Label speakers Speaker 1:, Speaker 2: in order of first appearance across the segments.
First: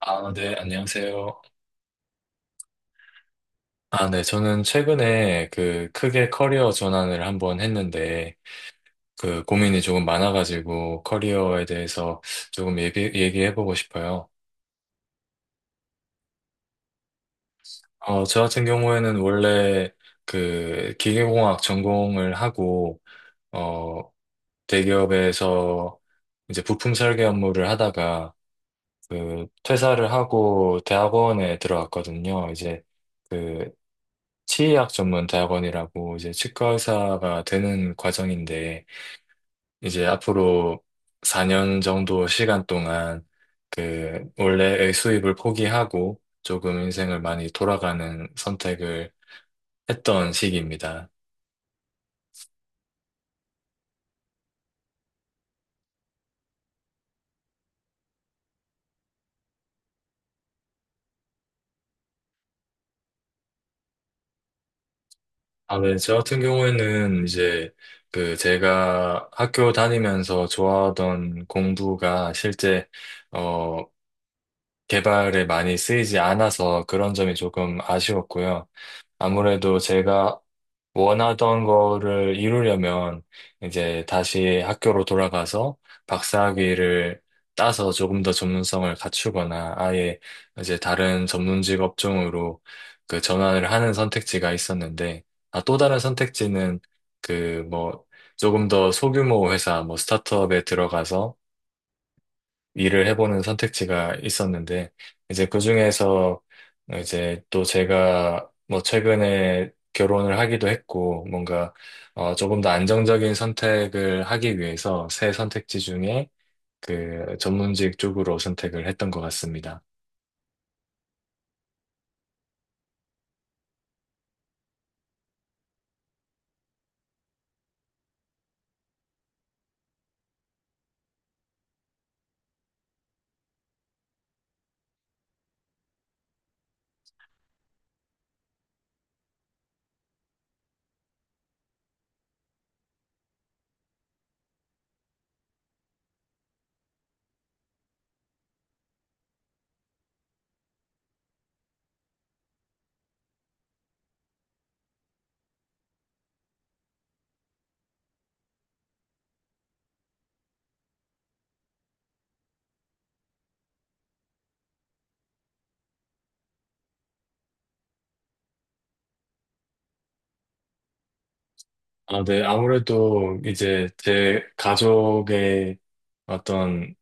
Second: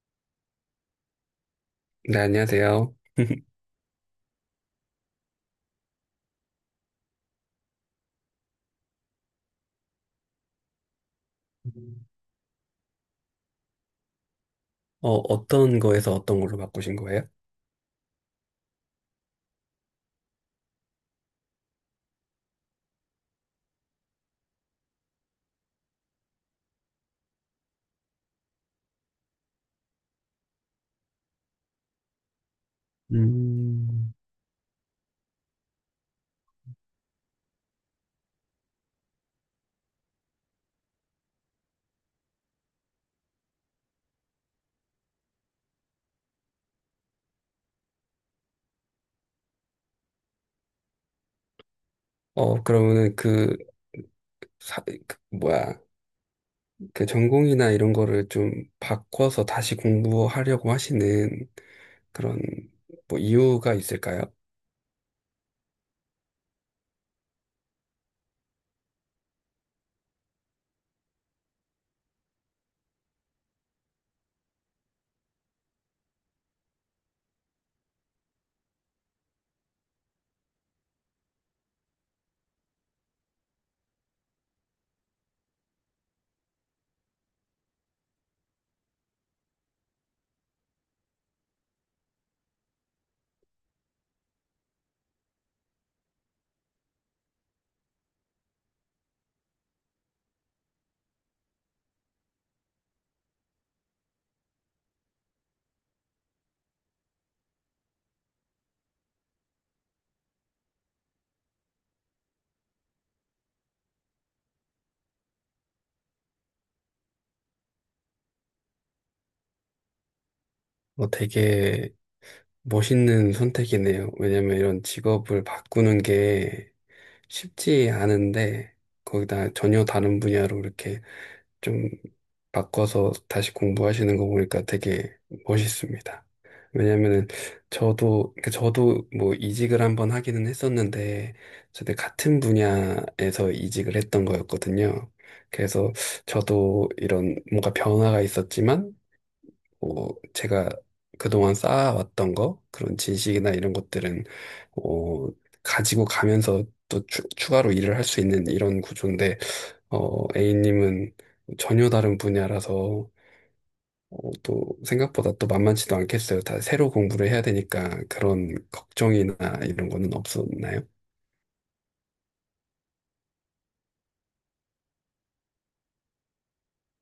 Speaker 1: 아, 네, 안녕하세요.
Speaker 2: 네, 안녕하세요.
Speaker 1: 아, 네, 저는 최근에 그 크게 커리어 전환을 한번 했는데, 그 고민이 조금 많아가지고 커리어에 대해서 조금 얘기해보고 싶어요.
Speaker 2: 어떤 거에서 어떤 걸로 바꾸신 거예요?
Speaker 1: 저 같은 경우에는 원래 그 기계공학 전공을 하고, 어, 대기업에서 이제 부품 설계 업무를 하다가 그 퇴사를 하고 대학원에 들어갔거든요. 이제 그
Speaker 2: 음,
Speaker 1: 치의학 전문 대학원이라고 이제 치과 의사가 되는 과정인데 이제 앞으로 4년 정도 시간 동안 그 원래의 수입을 포기하고 조금 인생을 많이 돌아가는 선택을 했던 시기입니다.
Speaker 2: 그러면은 그, 사, 그 뭐야, 그 전공이나 이런 거를 좀 바꿔서 다시 공부하려고 하시는 그런 뭐 이유가 있을까요?
Speaker 1: 아, 네. 저 같은 경우에는 이제 그 제가 학교 다니면서 좋아하던 공부가 실제 어 개발에 많이 쓰이지 않아서 그런 점이 조금 아쉬웠고요. 아무래도 제가 원하던 거를 이루려면 이제 다시 학교로 돌아가서 박사학위를 따서 조금 더 전문성을 갖추거나 아예 이제 다른 전문직 업종으로 그 전환을 하는 선택지가 있었는데, 아, 또 다른 선택지는 그 뭐 조금 더 소규모 회사 뭐 스타트업에 들어가서 일을 해보는 선택지가 있었는데, 이제 그 중에서 이제 또 제가 뭐 최근에 결혼을 하기도 했고, 뭔가 조금 더 안정적인 선택을 하기 위해서 새 선택지 중에 그 전문직 쪽으로 선택을 했던 것 같습니다.
Speaker 2: 되게 멋있는 선택이네요. 왜냐면 이런 직업을 바꾸는 게 쉽지 않은데 거기다 전혀 다른 분야로 이렇게 좀 바꿔서 다시 공부하시는 거 보니까 되게 멋있습니다. 왜냐면은 저도 그러니까 저도 뭐 이직을 한번 하기는 했었는데 저도 같은 분야에서 이직을 했던 거였거든요. 그래서 저도 이런 뭔가 변화가 있었지만 뭐 제가 그동안 쌓아왔던 거 그런 지식이나 이런 것들은 어, 가지고 가면서 또 추가로 일을 할 수 있는 이런 구조인데, A님은 전혀 다른 분야라서 또 생각보다 또 만만치도 않겠어요. 다 새로 공부를 해야 되니까 그런 걱정이나 이런 거는 없었나요?
Speaker 1: 아, 네. 아무래도 이제 제 가족의 어떤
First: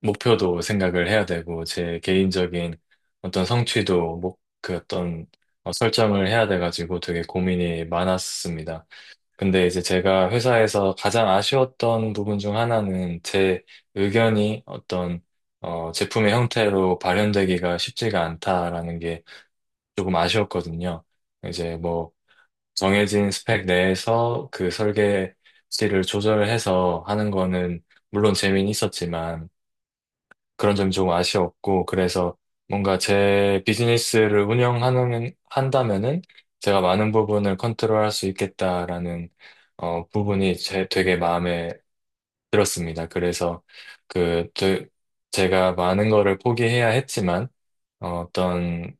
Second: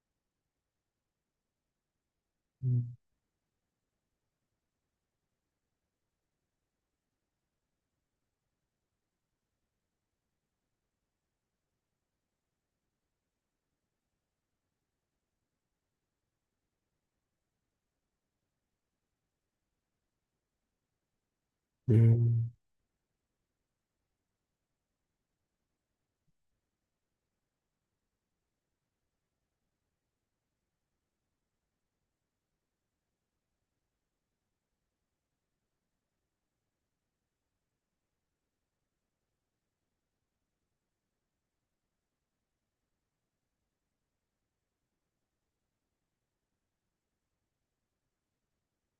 Speaker 1: 목표도 생각을 해야 되고, 제 개인적인 어떤 성취도, 그 어떤 설정을 해야 돼가지고 되게 고민이 많았습니다. 근데 이제 제가 회사에서 가장 아쉬웠던 부분 중 하나는 제 의견이 어떤, 제품의 형태로 발현되기가 쉽지가 않다라는 게 조금 아쉬웠거든요. 이제 뭐,
Speaker 2: 음.
Speaker 1: 정해진 스펙 내에서 그 설계치를 조절해서 하는 거는 물론 재미는 있었지만, 그런 점이 조금 아쉬웠고, 그래서 뭔가 제 비즈니스를 운영하는, 한다면은 제가 많은 부분을 컨트롤할 수 있겠다라는, 부분이 제 되게 마음에 들었습니다. 그래서 그, 제가 많은 거를 포기해야 했지만, 어, 떤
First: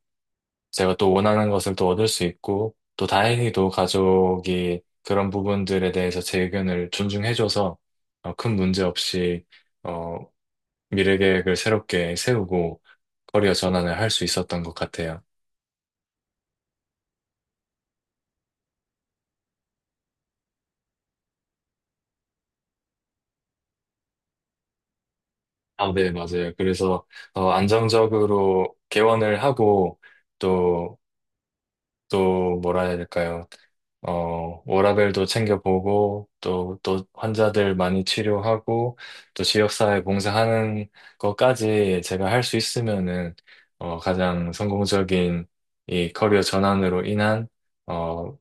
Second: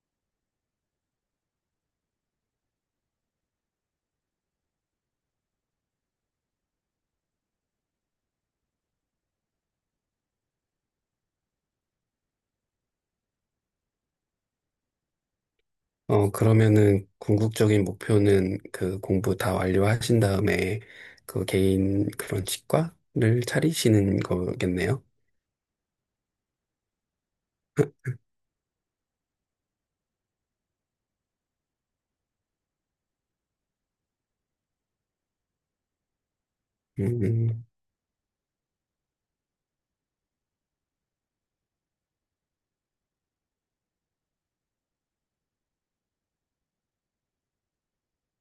Speaker 1: 제가 또 원하는 것을 또 얻을 수 있고, 또 다행히도 가족이 그런 부분들에 대해서 제 의견을 존중해줘서, 큰 문제 없이, 어, 미래 계획을 새롭게 세우고, 커리어 전환을 할 수 있었던 것 같아요.
Speaker 2: 그러면은 궁극적인 목표는 그 공부 다 완료하신 다음에 그 개인 그런 치과를 차리시는 거겠네요.
Speaker 1: 아, 네, 맞아요. 그래서, 안정적으로 개원을 하고, 또, 또, 뭐라 해야 될까요? 워라밸도 챙겨보고, 또,
Speaker 2: 음,
Speaker 1: 환자들 많이 치료하고, 또, 지역사회 봉사하는 것까지 제가 할 수 있으면은, 가장 성공적인 이 커리어 전환으로 인한, 어,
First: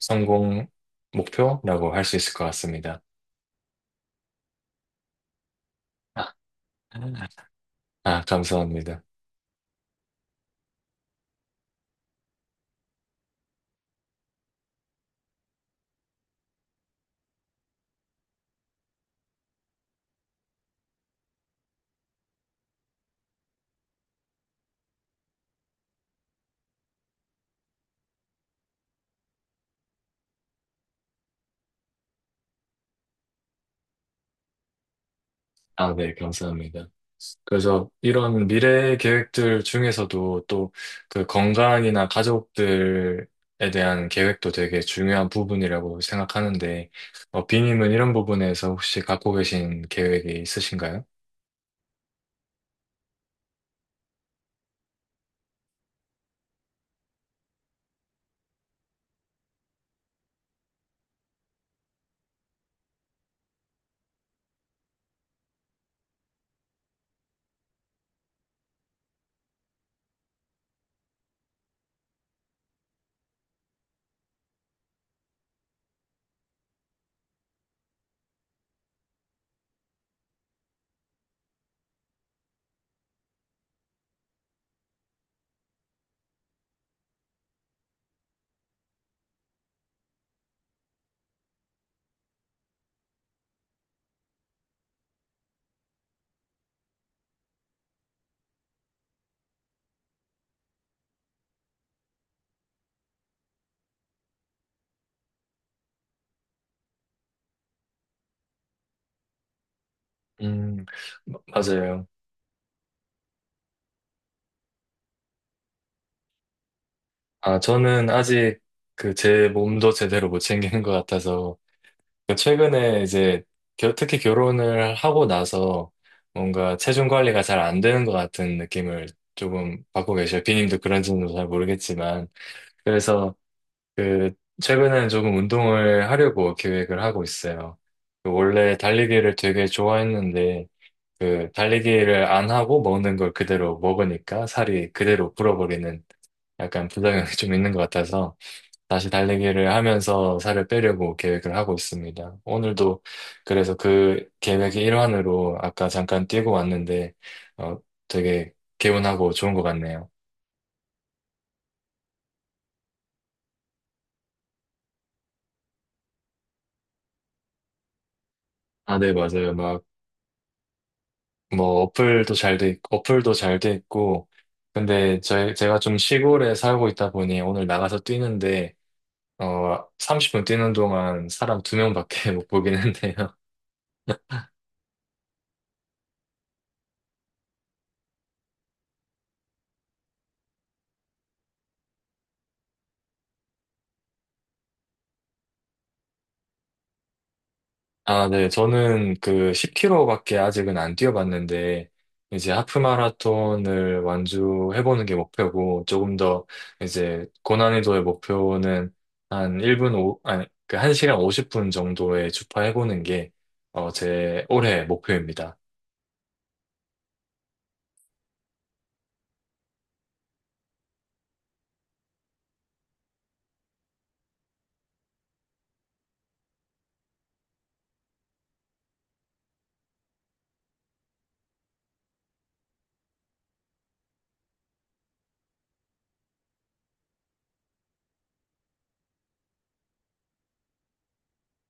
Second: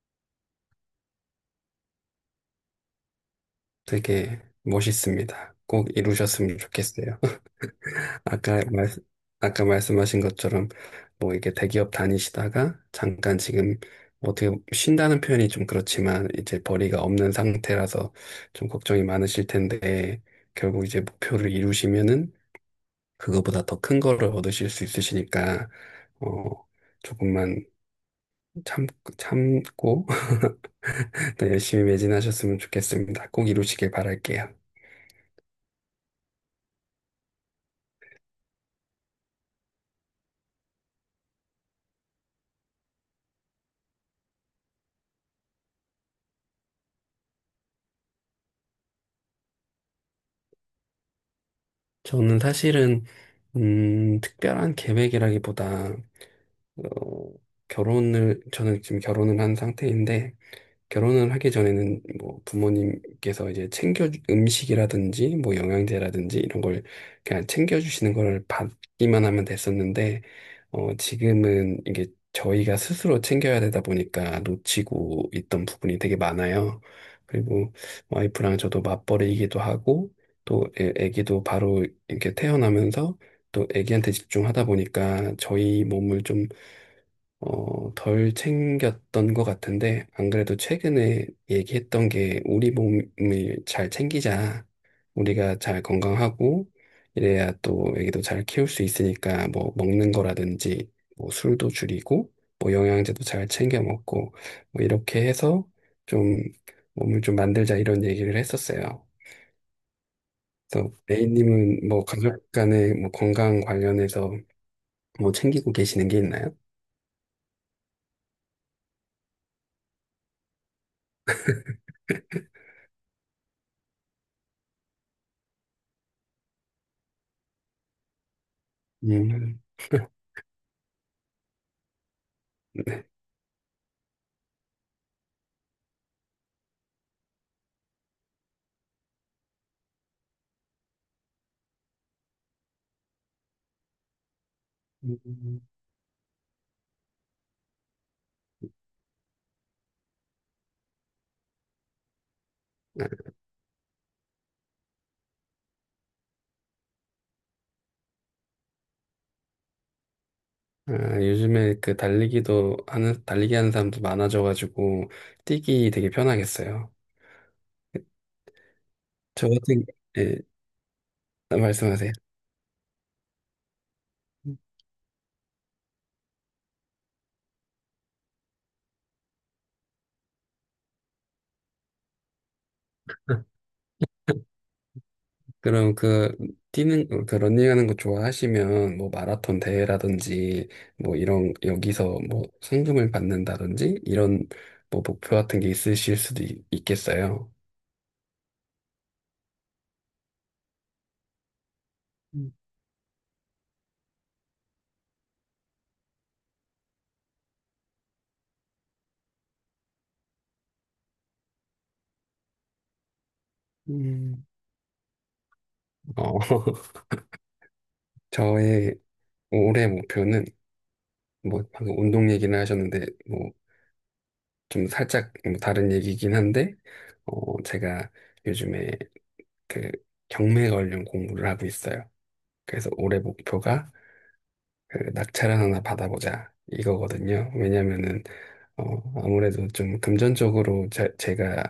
Speaker 1: 성공 목표라고 할 수 있을 것 같습니다.
Speaker 2: 되게 멋있습니다. 꼭 이루셨으면 좋겠어요.
Speaker 1: 아,
Speaker 2: 아까 말,
Speaker 1: 감사합니다.
Speaker 2: 아까 말씀하신 것처럼 뭐 이게 대기업 다니시다가 잠깐 지금 뭐 어떻게 쉰다는 표현이 좀 그렇지만 이제 벌이가 없는 상태라서 좀 걱정이 많으실 텐데 결국 이제 목표를 이루시면은 그거보다 더 큰 거를 얻으실 수 있으시니까 어 조금만 참 참고 더 열심히 매진하셨으면 좋겠습니다. 꼭 이루시길 바랄게요.
Speaker 1: 아, 네, 감사합니다. 그래서 이런 미래 계획들 중에서도 또 그 건강이나 가족들에 대한 계획도 되게 중요한 부분이라고 생각하는데, 비님은 이런 부분에서 혹시 갖고 계신 계획이 있으신가요?
Speaker 2: 저는 사실은 특별한 계획이라기보다 어, 결혼을 저는 지금 결혼을 한 상태인데, 결혼을 하기 전에는 뭐 부모님께서 이제 챙겨 음식이라든지 뭐 영양제라든지 이런 걸 그냥 챙겨주시는 걸 받기만 하면 됐었는데 지금은 이게 저희가 스스로 챙겨야 되다 보니까 놓치고 있던 부분이 되게 많아요. 그리고 와이프랑 저도 맞벌이이기도 하고 또 애기도 바로 이렇게 태어나면서 또 애기한테 집중하다 보니까 저희 몸을 좀 덜 챙겼던 것 같은데, 안 그래도 최근에 얘기했던 게 우리 몸을 잘 챙기자. 우리가 잘 건강하고, 이래야 또 애기도 잘 키울 수 있으니까, 뭐, 먹는 거라든지, 뭐, 술도 줄이고, 뭐, 영양제도 잘 챙겨 먹고, 뭐, 이렇게 해서 좀 몸을 좀 만들자 이런 얘기를 했었어요.
Speaker 1: 음,
Speaker 2: 그래서 A님은 뭐,
Speaker 1: 맞아요.
Speaker 2: 가족 간에 뭐, 건강 관련해서 뭐, 챙기고 계시는 게 있나요?
Speaker 1: 아, 저는 아직 그 제 몸도 제대로 못 챙기는 것 같아서 그러니까 최근에 이제 특히 결혼을 하고 나서 뭔가 체중 관리가 잘 안 되는 것 같은 느낌을
Speaker 2: 음.
Speaker 1: 조금 받고 계셔요. 비님도 그런지는 잘 모르겠지만. 그래서 그 최근에는 조금 운동을 하려고 계획을 하고 있어요. 그 원래 달리기를 되게 좋아했는데 그 달리기를 안 하고 먹는 걸 그대로 먹으니까 살이 그대로
Speaker 2: 음.
Speaker 1: 불어버리는 약간 부작용이 좀 있는 것 같아서 다시 달리기를 하면서 살을 빼려고 계획을 하고 있습니다. 오늘도 그래서 그 계획의 일환으로 아까 잠깐 뛰고 왔는데, 어, 되게 개운하고 좋은 것 같네요.
Speaker 2: 아, 요즘에 달리기 하는 사람도 많아져가지고 뛰기 되게 편하겠어요.
Speaker 1: 아, 네,
Speaker 2: 저
Speaker 1: 맞아요. 막,
Speaker 2: 같은, 예,
Speaker 1: 뭐,
Speaker 2: 말씀하세요.
Speaker 1: 어플도 잘 돼 있고, 근데 제가 좀 시골에 살고 있다 보니 오늘 나가서 뛰는데, 30분 뛰는 동안 사람 두 명밖에 못 보긴 했네요.
Speaker 2: 그럼 그, 뛰는, 그 런닝하는 거 좋아하시면, 뭐 마라톤 대회라든지, 뭐 이런, 여기서 뭐 상금을 받는다든지, 이런 뭐 목표 같은 게 있겠어요.
Speaker 1: 아, 네. 저는 그 10km밖에 아직은 안 뛰어봤는데, 이제
Speaker 2: 음,
Speaker 1: 하프 마라톤을 완주해보는 게 목표고, 조금 더 이제 고난이도의 목표는 한 1분 오, 아니, 그 한 시간 50분 정도에 주파해보는 게, 제
Speaker 2: 음,
Speaker 1: 올해 목표입니다.
Speaker 2: 어, 저의 올해 목표는, 뭐 방금 운동 얘기를 하셨는데, 뭐 좀 살짝 뭐 다른 얘기긴 한데, 제가 요즘에 그 경매 관련 공부를 하고 있어요. 그래서 올해 목표가 그 낙찰을 하나 받아보자 이거거든요. 왜냐면은, 어, 아무래도 좀 금전적으로 제가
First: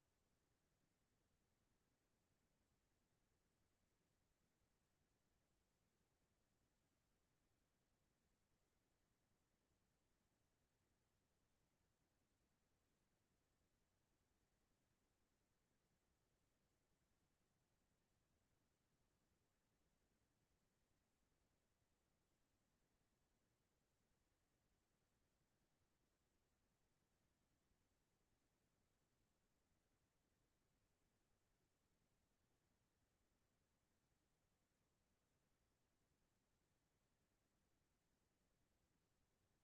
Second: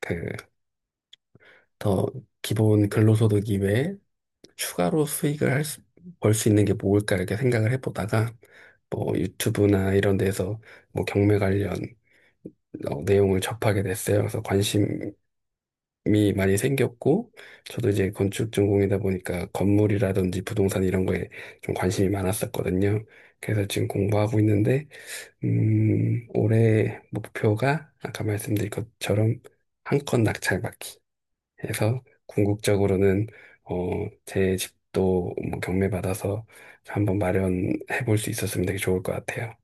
Speaker 2: 그 더 기본 근로소득 이외에 추가로 수익을 할 수, 벌 수 있는 게 뭘까 이렇게 생각을 해보다가 뭐 유튜브나 이런 데서 뭐 경매 관련 내용을 접하게 됐어요. 그래서 관심이 이 많이 생겼고, 저도 이제 건축 전공이다 보니까 건물이라든지 부동산 이런 거에 좀 관심이 많았었거든요. 그래서 지금 공부하고 있는데, 올해 목표가 아까 말씀드린 것처럼 한 건 낙찰받기 해서 궁극적으로는, 어, 제 집도 뭐 경매받아서 한번 마련해 볼 수 있었으면 되게 좋을 것 같아요.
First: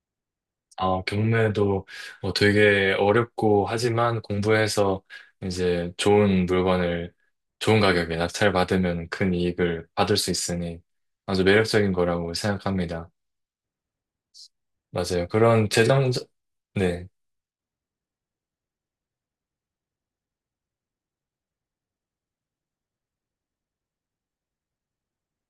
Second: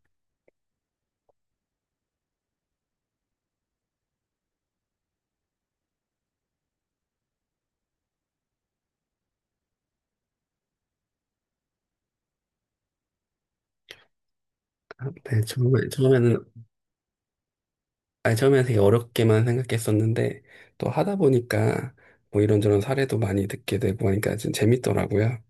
Speaker 1: 아, 경매도 뭐 되게 어렵고 하지만 공부해서 이제 좋은 물건을 좋은 가격에 낙찰받으면 큰 이익을 받을 수 있으니 아주 매력적인 거라고 생각합니다. 맞아요.
Speaker 2: 네,
Speaker 1: 그런
Speaker 2: 처음에,
Speaker 1: 재정, 네.
Speaker 2: 아니, 처음에 되게 어렵게만 생각했었는데, 또 하다 보니까 뭐 이런저런 사례도 많이 듣게 되고 하니까 좀 재밌더라고요.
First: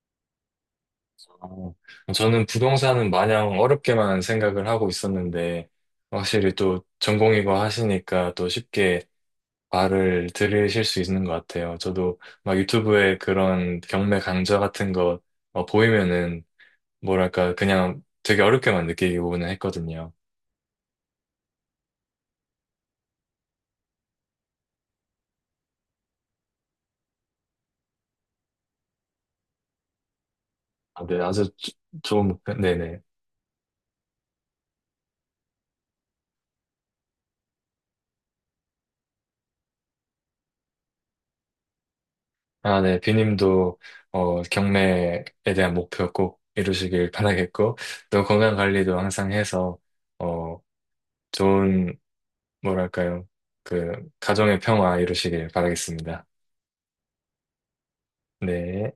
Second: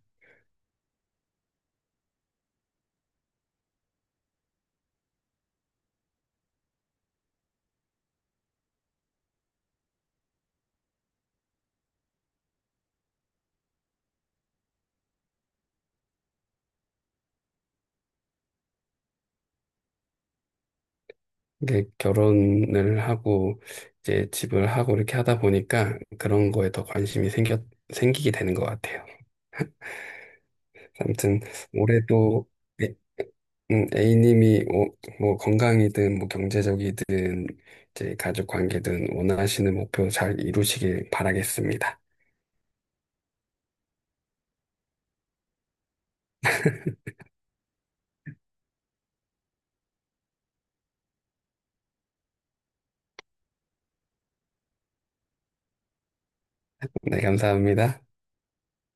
Speaker 1: 어, 저는 부동산은 마냥 어렵게만 생각을 하고 있었는데 확실히 또 전공이고 하시니까 또 쉽게 말을 들으실 수 있는 것 같아요. 저도 막 유튜브에 그런 경매 강좌 같은 거 보이면은 뭐랄까, 그냥 되게 어렵게만 느끼고는 했거든요.
Speaker 2: 이게 결혼을 하고, 이제 집을 하고 이렇게 하다 보니까 그런 거에 더 관심이 생기게 되는 것 같아요.
Speaker 1: 아, 네,
Speaker 2: 아무튼,
Speaker 1: 아주 좋은,
Speaker 2: 올해도 애-
Speaker 1: 네네.
Speaker 2: A님이 뭐, 뭐 건강이든 뭐 경제적이든 이제 가족 관계든 원하시는 목표 잘 이루시길 바라겠습니다.
Speaker 1: 아, 네, 비님도, 경매에 대한 목표 꼭 이루시길 바라겠고, 또 건강 관리도 항상 해서, 어, 좋은, 뭐랄까요, 그, 가정의 평화 이루시길 바라겠습니다.
Speaker 2: 네, 감사합니다.
Speaker 1: 네.